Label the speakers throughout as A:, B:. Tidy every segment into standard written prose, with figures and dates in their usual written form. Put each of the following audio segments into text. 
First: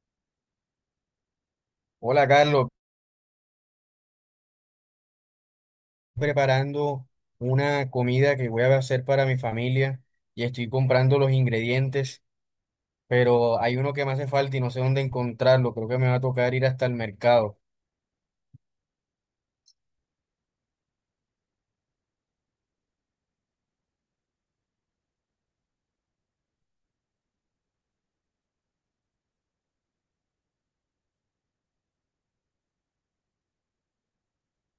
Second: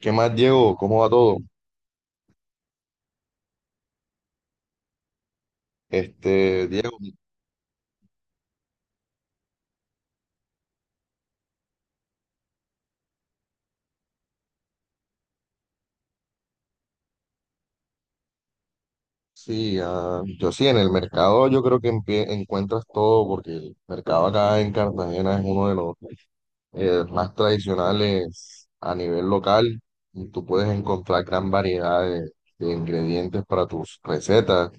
A: ¿Qué más, Diego? ¿Cómo va todo?
B: Hola Carlos,
A: Este, Diego,
B: preparando una comida que voy a hacer para mi familia y estoy comprando los ingredientes, pero hay uno que me hace falta y no sé dónde encontrarlo. Creo que me va a tocar ir hasta el mercado.
A: sí, yo sí, en el mercado yo creo que encuentras todo, porque el mercado acá en Cartagena es uno de los más tradicionales a nivel local. Y tú puedes encontrar gran variedad de ingredientes para tus recetas.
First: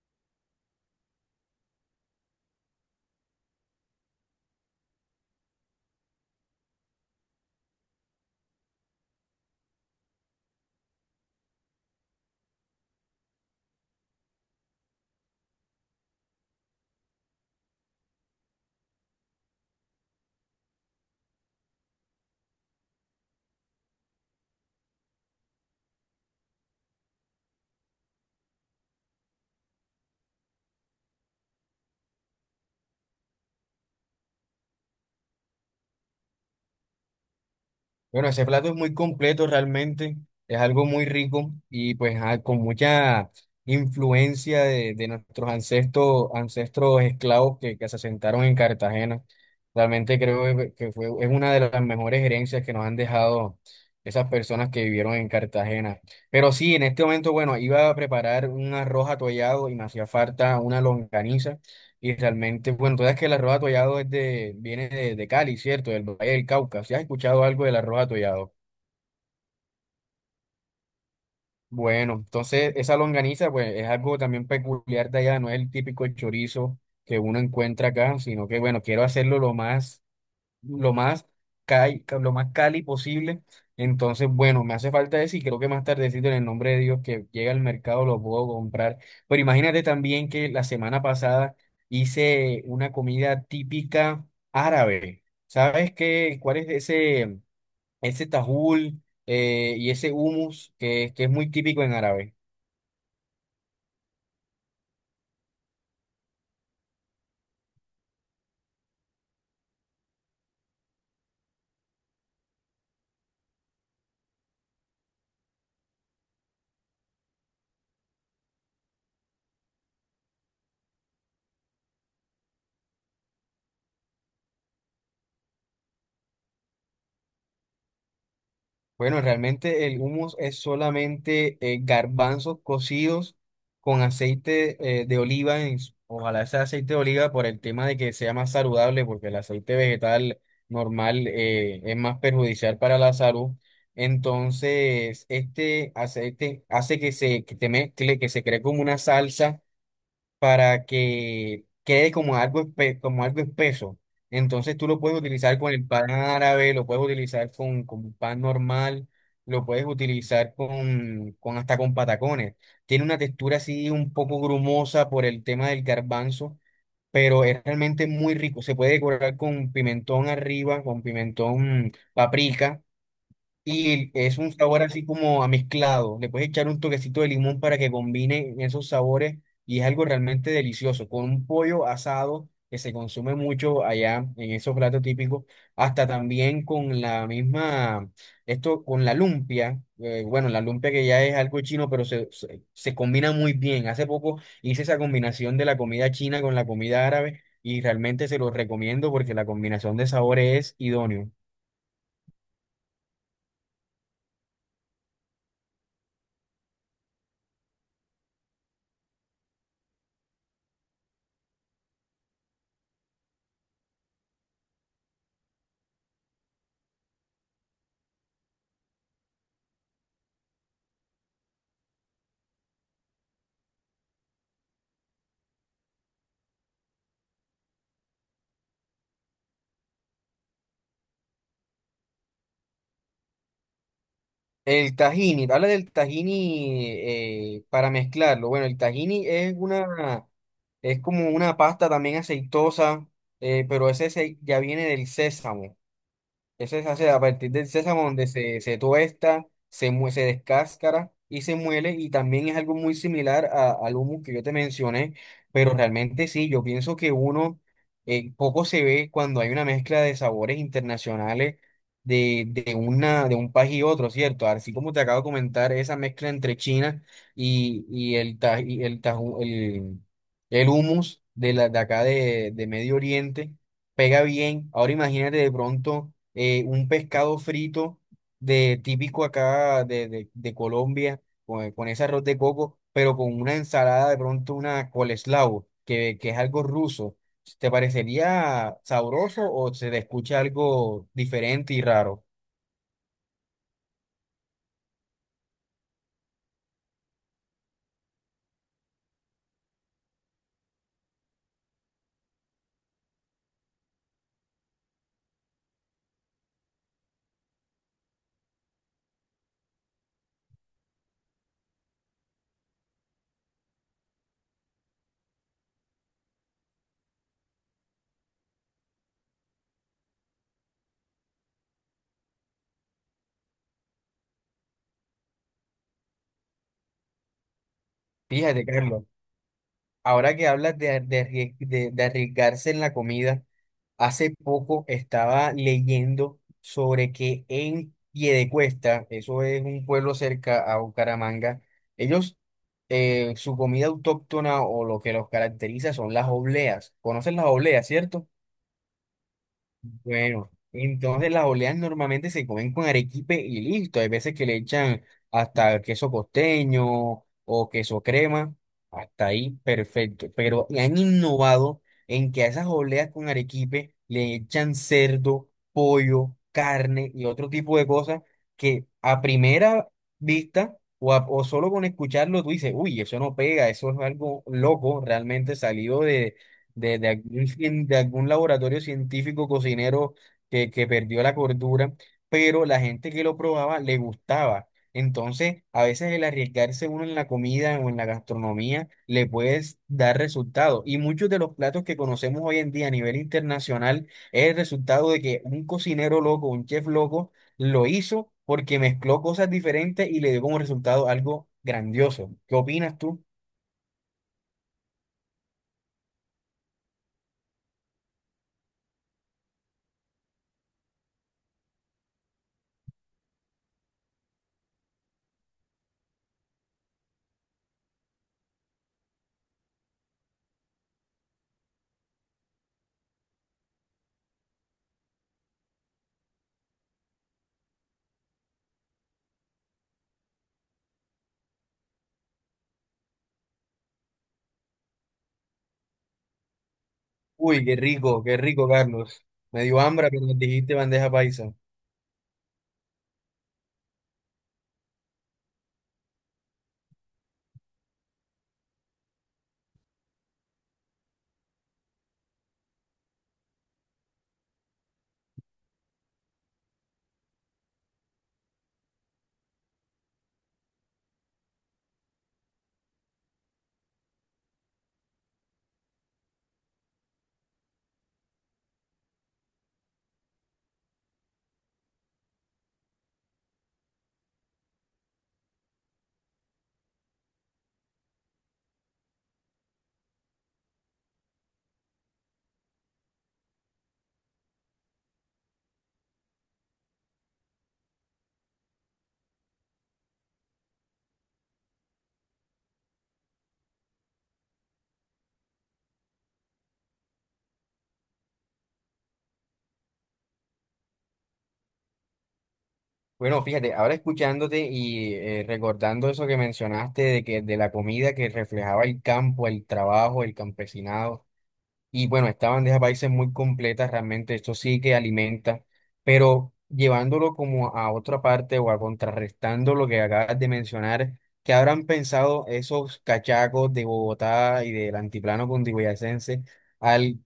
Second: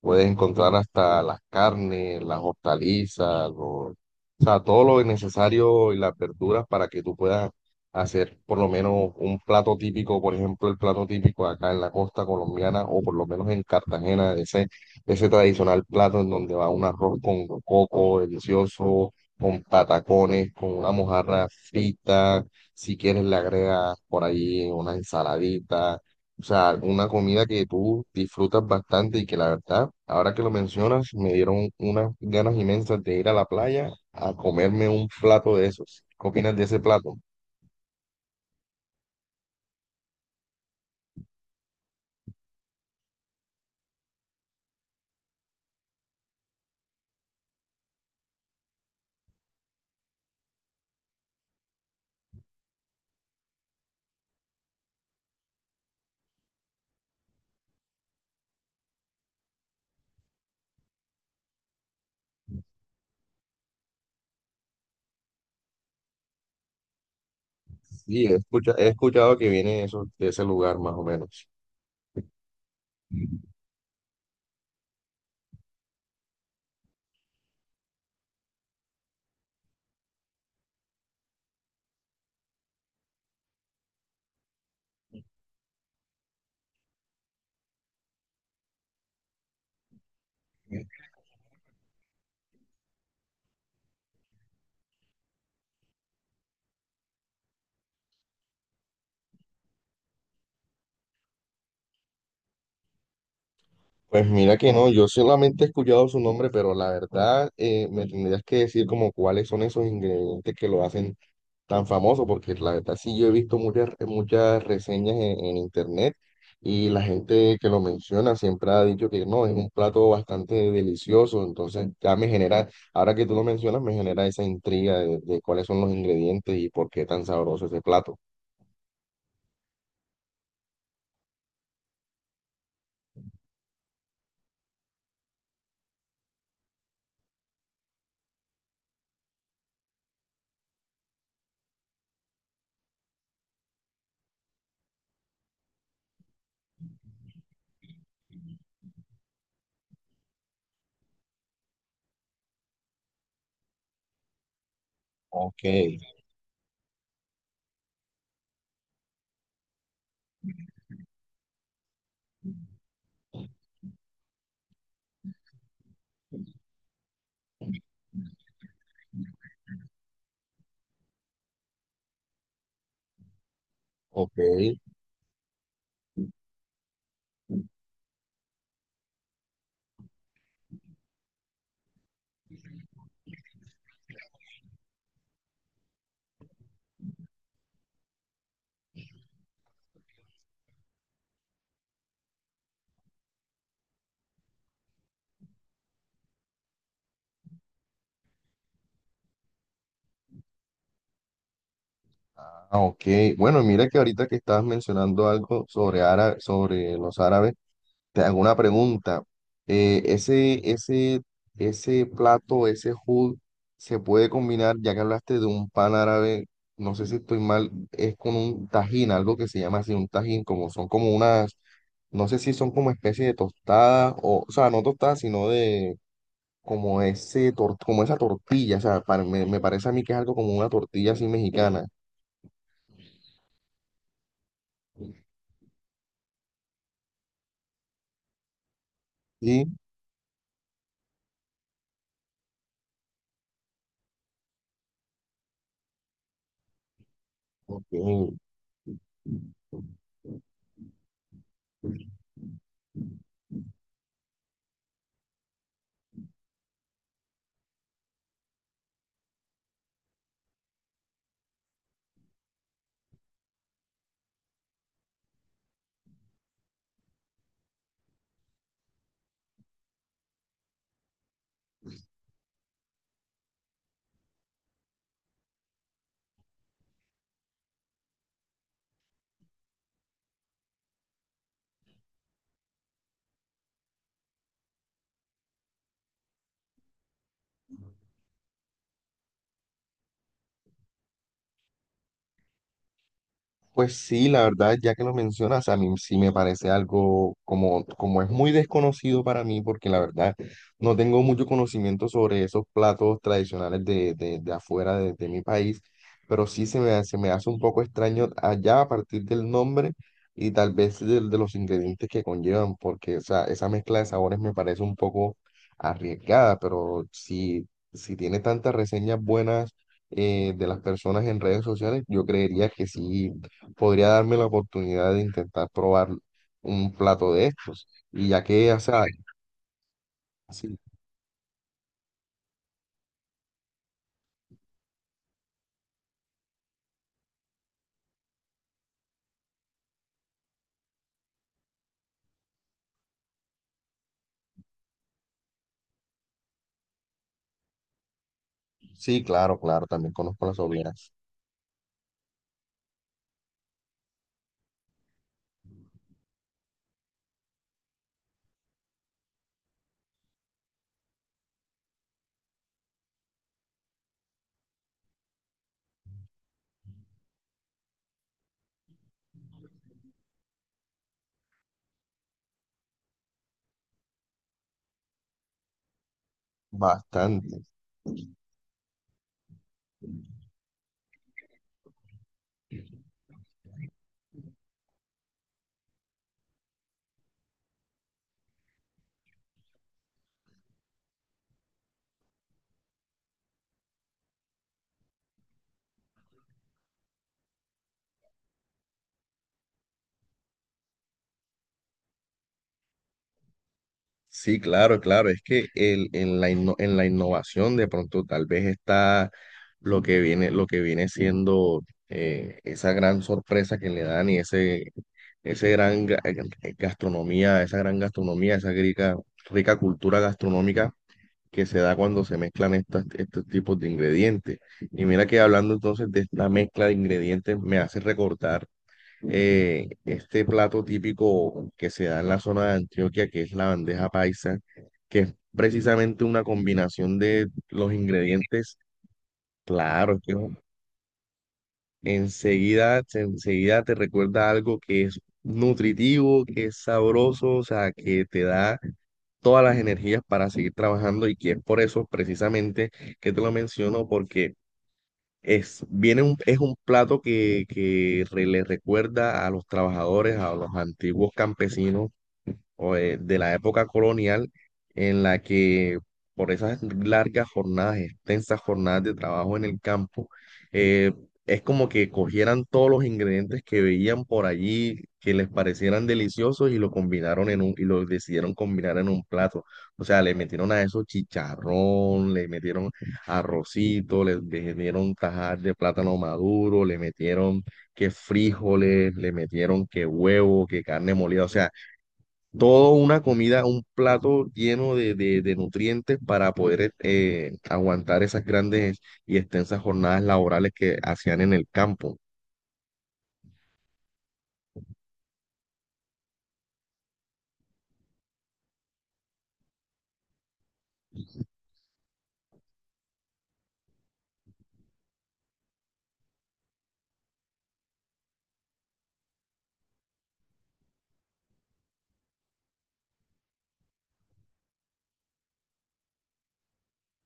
A: Puedes encontrar hasta las carnes, las hortalizas, o sea, todo lo necesario y las verduras para que tú puedas hacer por lo menos un plato típico. Por ejemplo, el plato típico acá en la costa colombiana o por lo menos en Cartagena, ese tradicional plato en donde va un arroz con coco delicioso, con patacones, con una mojarra frita, si quieres le agregas por ahí una ensaladita. O sea, una comida que tú disfrutas bastante y que la verdad, ahora que lo mencionas, me dieron unas ganas inmensas de ir a la playa a comerme un plato de esos. ¿Qué opinas de ese plato?
B: Bueno, ese plato es muy completo realmente, es algo muy rico y pues con mucha influencia de nuestros ancestros, ancestros esclavos que se asentaron en Cartagena. Realmente creo que fue, es una de las mejores herencias que nos han dejado esas personas que vivieron en Cartagena. Pero sí, en este momento, bueno, iba a preparar un arroz atollado y me hacía falta una longaniza. Y realmente, bueno, tú sabes que el arroz atollado es de, viene de Cali, ¿cierto? Del Valle del Cauca. ¿Si has escuchado algo del arroz
A: Sí,
B: atollado?
A: he escuchado que viene eso, de ese lugar más o menos.
B: Bueno, entonces esa longaniza, pues es algo también peculiar de allá, no es el típico chorizo que uno encuentra acá, sino que, bueno, quiero hacerlo lo más lo más cali, lo más cali posible. Entonces, bueno, me hace falta eso y creo que más tardecito en el nombre de Dios que llega al mercado lo puedo comprar. Pero imagínate también que la semana pasada hice una comida típica árabe. ¿Sabes qué? ¿Cuál es ese tajul y ese hummus que es muy típico en árabe?
A: Pues mira que no, yo solamente he escuchado su nombre, pero la verdad me tendrías que decir como cuáles son esos ingredientes que lo hacen tan famoso, porque la verdad sí yo he visto muchas reseñas en internet, y la gente que lo menciona siempre ha dicho que no, es un plato bastante delicioso, entonces ya me genera, ahora que tú lo mencionas, me genera esa intriga de cuáles son los ingredientes y por qué tan sabroso ese plato.
B: Bueno, realmente el hummus es solamente garbanzos cocidos con aceite de oliva. Ojalá sea aceite de oliva por el tema de que sea más saludable, porque el aceite vegetal normal es más perjudicial para la salud. Entonces, este aceite hace que se, que te mezcle, que se cree como una salsa para que quede como algo, como algo espeso. Entonces tú lo puedes utilizar
A: Ok,
B: con el pan árabe, lo puedes utilizar con pan normal, lo puedes utilizar con hasta con patacones. Tiene una textura así un poco grumosa por el tema del garbanzo, pero es realmente muy rico. Se puede decorar con pimentón arriba, con pimentón paprika. Y es
A: ok.
B: un sabor así como amezclado. Le puedes echar un toquecito de limón para que combine esos sabores y es algo realmente delicioso. Con un pollo asado que se consume mucho allá en esos platos típicos, hasta también con la misma, esto con la lumpia. Bueno, la lumpia que ya es algo chino, pero se combina muy bien. Hace poco hice esa combinación de la comida china con la comida árabe y realmente se lo recomiendo porque la combinación de sabores es idóneo.
A: Ah, ok. Bueno, mira que ahorita que estabas mencionando algo sobre, sobre los árabes. Te hago una pregunta. Ese ese, plato, ese hood, se puede combinar, ya que hablaste de un pan árabe, no sé si estoy mal, es con un tajín, algo que se llama así, un tajín, como son como unas, no sé si son como especie de tostadas, o sea, no tostadas, sino de como como esa tortilla. O sea, me parece a mí que es algo como una tortilla así mexicana.
B: El tahini, habla del tahini para mezclarlo. Bueno, el tahini es
A: Sí,
B: una, es como una pasta también aceitosa, pero ya viene del sésamo. Ese se hace a partir del sésamo donde
A: ok.
B: se tuesta, se descáscara y se muele y también es algo muy similar al humus que yo te mencioné, pero realmente sí, yo pienso que uno poco se ve cuando hay una mezcla de sabores internacionales de un país y otro, ¿cierto? Así como te acabo de comentar, esa mezcla entre China y el, ta- y el, taju- el humus de acá de Medio Oriente pega bien. Ahora imagínate de pronto un pescado frito de típico acá de Colombia, con ese arroz de coco, pero con una ensalada de pronto, una coleslaw, que es algo ruso. ¿Te parecería sabroso o se te escucha algo diferente y raro?
A: Pues sí, la verdad, ya que lo mencionas, a mí sí me parece algo como, como es muy desconocido para mí, porque la verdad no tengo mucho conocimiento sobre esos platos tradicionales de afuera de mi país, pero sí se me hace un poco extraño allá a partir del nombre y tal vez de los ingredientes que conllevan, porque o sea, esa mezcla de sabores me parece un poco arriesgada. Pero si, si tiene tantas reseñas buenas de las personas en redes sociales, yo creería que sí podría darme la oportunidad de intentar probar un plato de estos. Y ya
B: Fíjate,
A: que, o
B: Carlos.
A: sea,
B: Ahora que
A: sí,
B: hablas de arriesgarse en la comida, hace poco estaba leyendo sobre que en Piedecuesta, eso es un pueblo cerca a Bucaramanga, ellos, su comida autóctona o lo que los caracteriza son las obleas. ¿Conocen las obleas, cierto?
A: sí, claro, claro, también conozco
B: Bueno,
A: las obleas
B: entonces las oleas normalmente se comen con arequipe y listo. Hay veces que le echan hasta queso costeño o queso crema. Hasta ahí, perfecto. Pero han innovado en que a esas oleas con arequipe le echan cerdo, pollo, carne y otro tipo de cosas que a primera vista o solo con escucharlo tú dices, uy, eso no pega, eso es algo loco, realmente salido de
A: bastante.
B: de algún laboratorio científico cocinero que perdió la cordura, pero la gente que lo probaba le gustaba. Entonces, a veces el arriesgarse uno en la comida o en la gastronomía le puede dar resultados. Y muchos de los platos que conocemos hoy en día a nivel internacional es el resultado de que un cocinero loco, un chef loco, lo hizo porque mezcló cosas diferentes y le dio como resultado algo grandioso. ¿Qué opinas tú?
A: Sí, claro, claro, es que el, en la en la innovación de pronto tal vez está lo que viene siendo esa gran sorpresa que le dan y ese gran gastronomía, esa gran gastronomía, esa rica cultura gastronómica que se da cuando se mezclan estos tipos de ingredientes. Y mira que hablando entonces de esta mezcla de ingredientes, me hace recordar este plato típico que se da en la zona de Antioquia, que es la bandeja paisa, que es precisamente una combinación de
B: Uy,
A: los
B: qué rico,
A: ingredientes.
B: Carlos. Me dio hambre
A: Claro, es que
B: cuando dijiste bandeja paisa.
A: enseguida, enseguida te recuerda algo que es nutritivo, que es sabroso, o sea, que te da todas las energías para seguir trabajando, y que es por eso precisamente que te lo menciono porque es, viene un, es un plato que, le recuerda a los trabajadores, a los antiguos campesinos o, de la época colonial en la que por esas largas jornadas, extensas jornadas de trabajo en el campo, eh, es como que cogieran todos los ingredientes que veían por allí, que les parecieran deliciosos y lo combinaron en un, y lo decidieron combinar en un plato. O sea, le metieron a eso chicharrón, le metieron arrocito, le metieron tajar de plátano maduro, le metieron que frijoles, le metieron que huevo, que carne molida. O sea, todo una comida, un plato lleno de nutrientes para poder aguantar esas grandes y extensas jornadas laborales que hacían en el campo.
B: Bueno, fíjate, ahora escuchándote y recordando eso que mencionaste de que de la comida que reflejaba el campo, el trabajo, el campesinado. Y bueno, esta bandeja paisa es muy completa, realmente esto sí que alimenta, pero llevándolo como a otra parte o a contrarrestando lo que acabas de mencionar, ¿qué habrán pensado esos cachacos de Bogotá y del antiplano cundiboyacense al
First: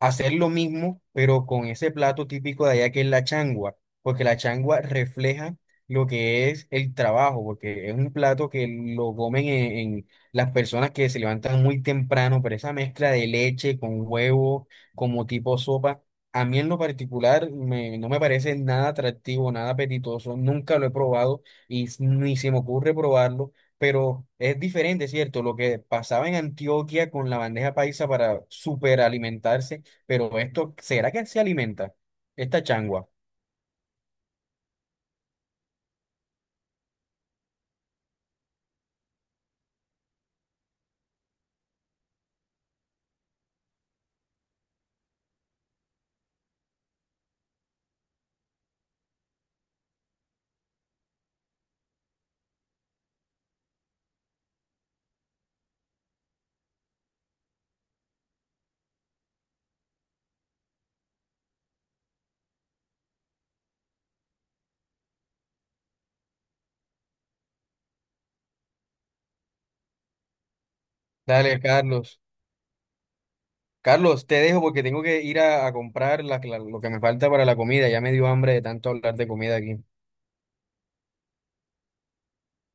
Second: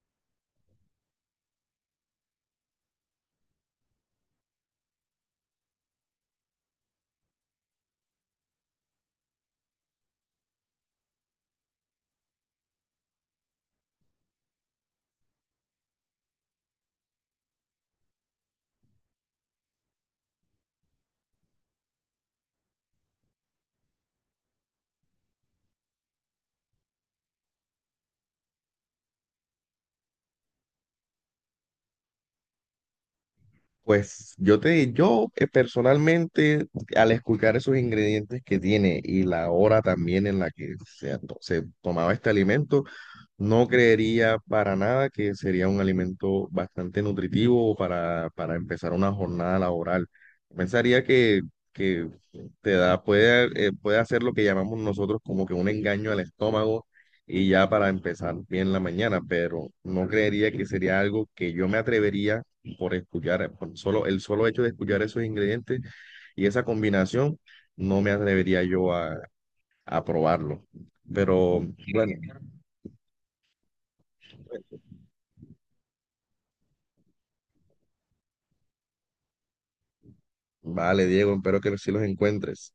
B: hacer lo mismo, pero con ese plato típico de allá que es la changua? Porque la changua refleja lo que es el trabajo, porque es un plato que lo comen las personas que se levantan muy temprano, pero esa mezcla de leche con huevo como tipo sopa, a mí en lo particular no me parece nada atractivo, nada apetitoso, nunca lo he probado ni se me ocurre probarlo, pero es diferente, ¿cierto? Lo que pasaba en Antioquia con la bandeja paisa para superalimentarse, pero esto, ¿será que se alimenta? Esta changua.
A: Pues yo te, yo personalmente, al escuchar esos ingredientes que tiene y la hora también en la que se tomaba este alimento, no creería para nada que sería un alimento bastante nutritivo para empezar una jornada laboral. Pensaría que te da, puede, puede hacer lo que llamamos nosotros como que un engaño al estómago y ya para empezar bien la mañana, pero no creería que sería algo que yo me atrevería por escuchar, por solo, el solo hecho de escuchar esos ingredientes y esa combinación, no me atrevería yo a probarlo. Pero
B: Dale,
A: bueno.
B: Carlos. Carlos, te dejo porque tengo que ir a comprar lo que me falta para la comida. Ya me dio hambre de tanto hablar de comida aquí.
A: Vale, Diego, espero que sí los encuentres.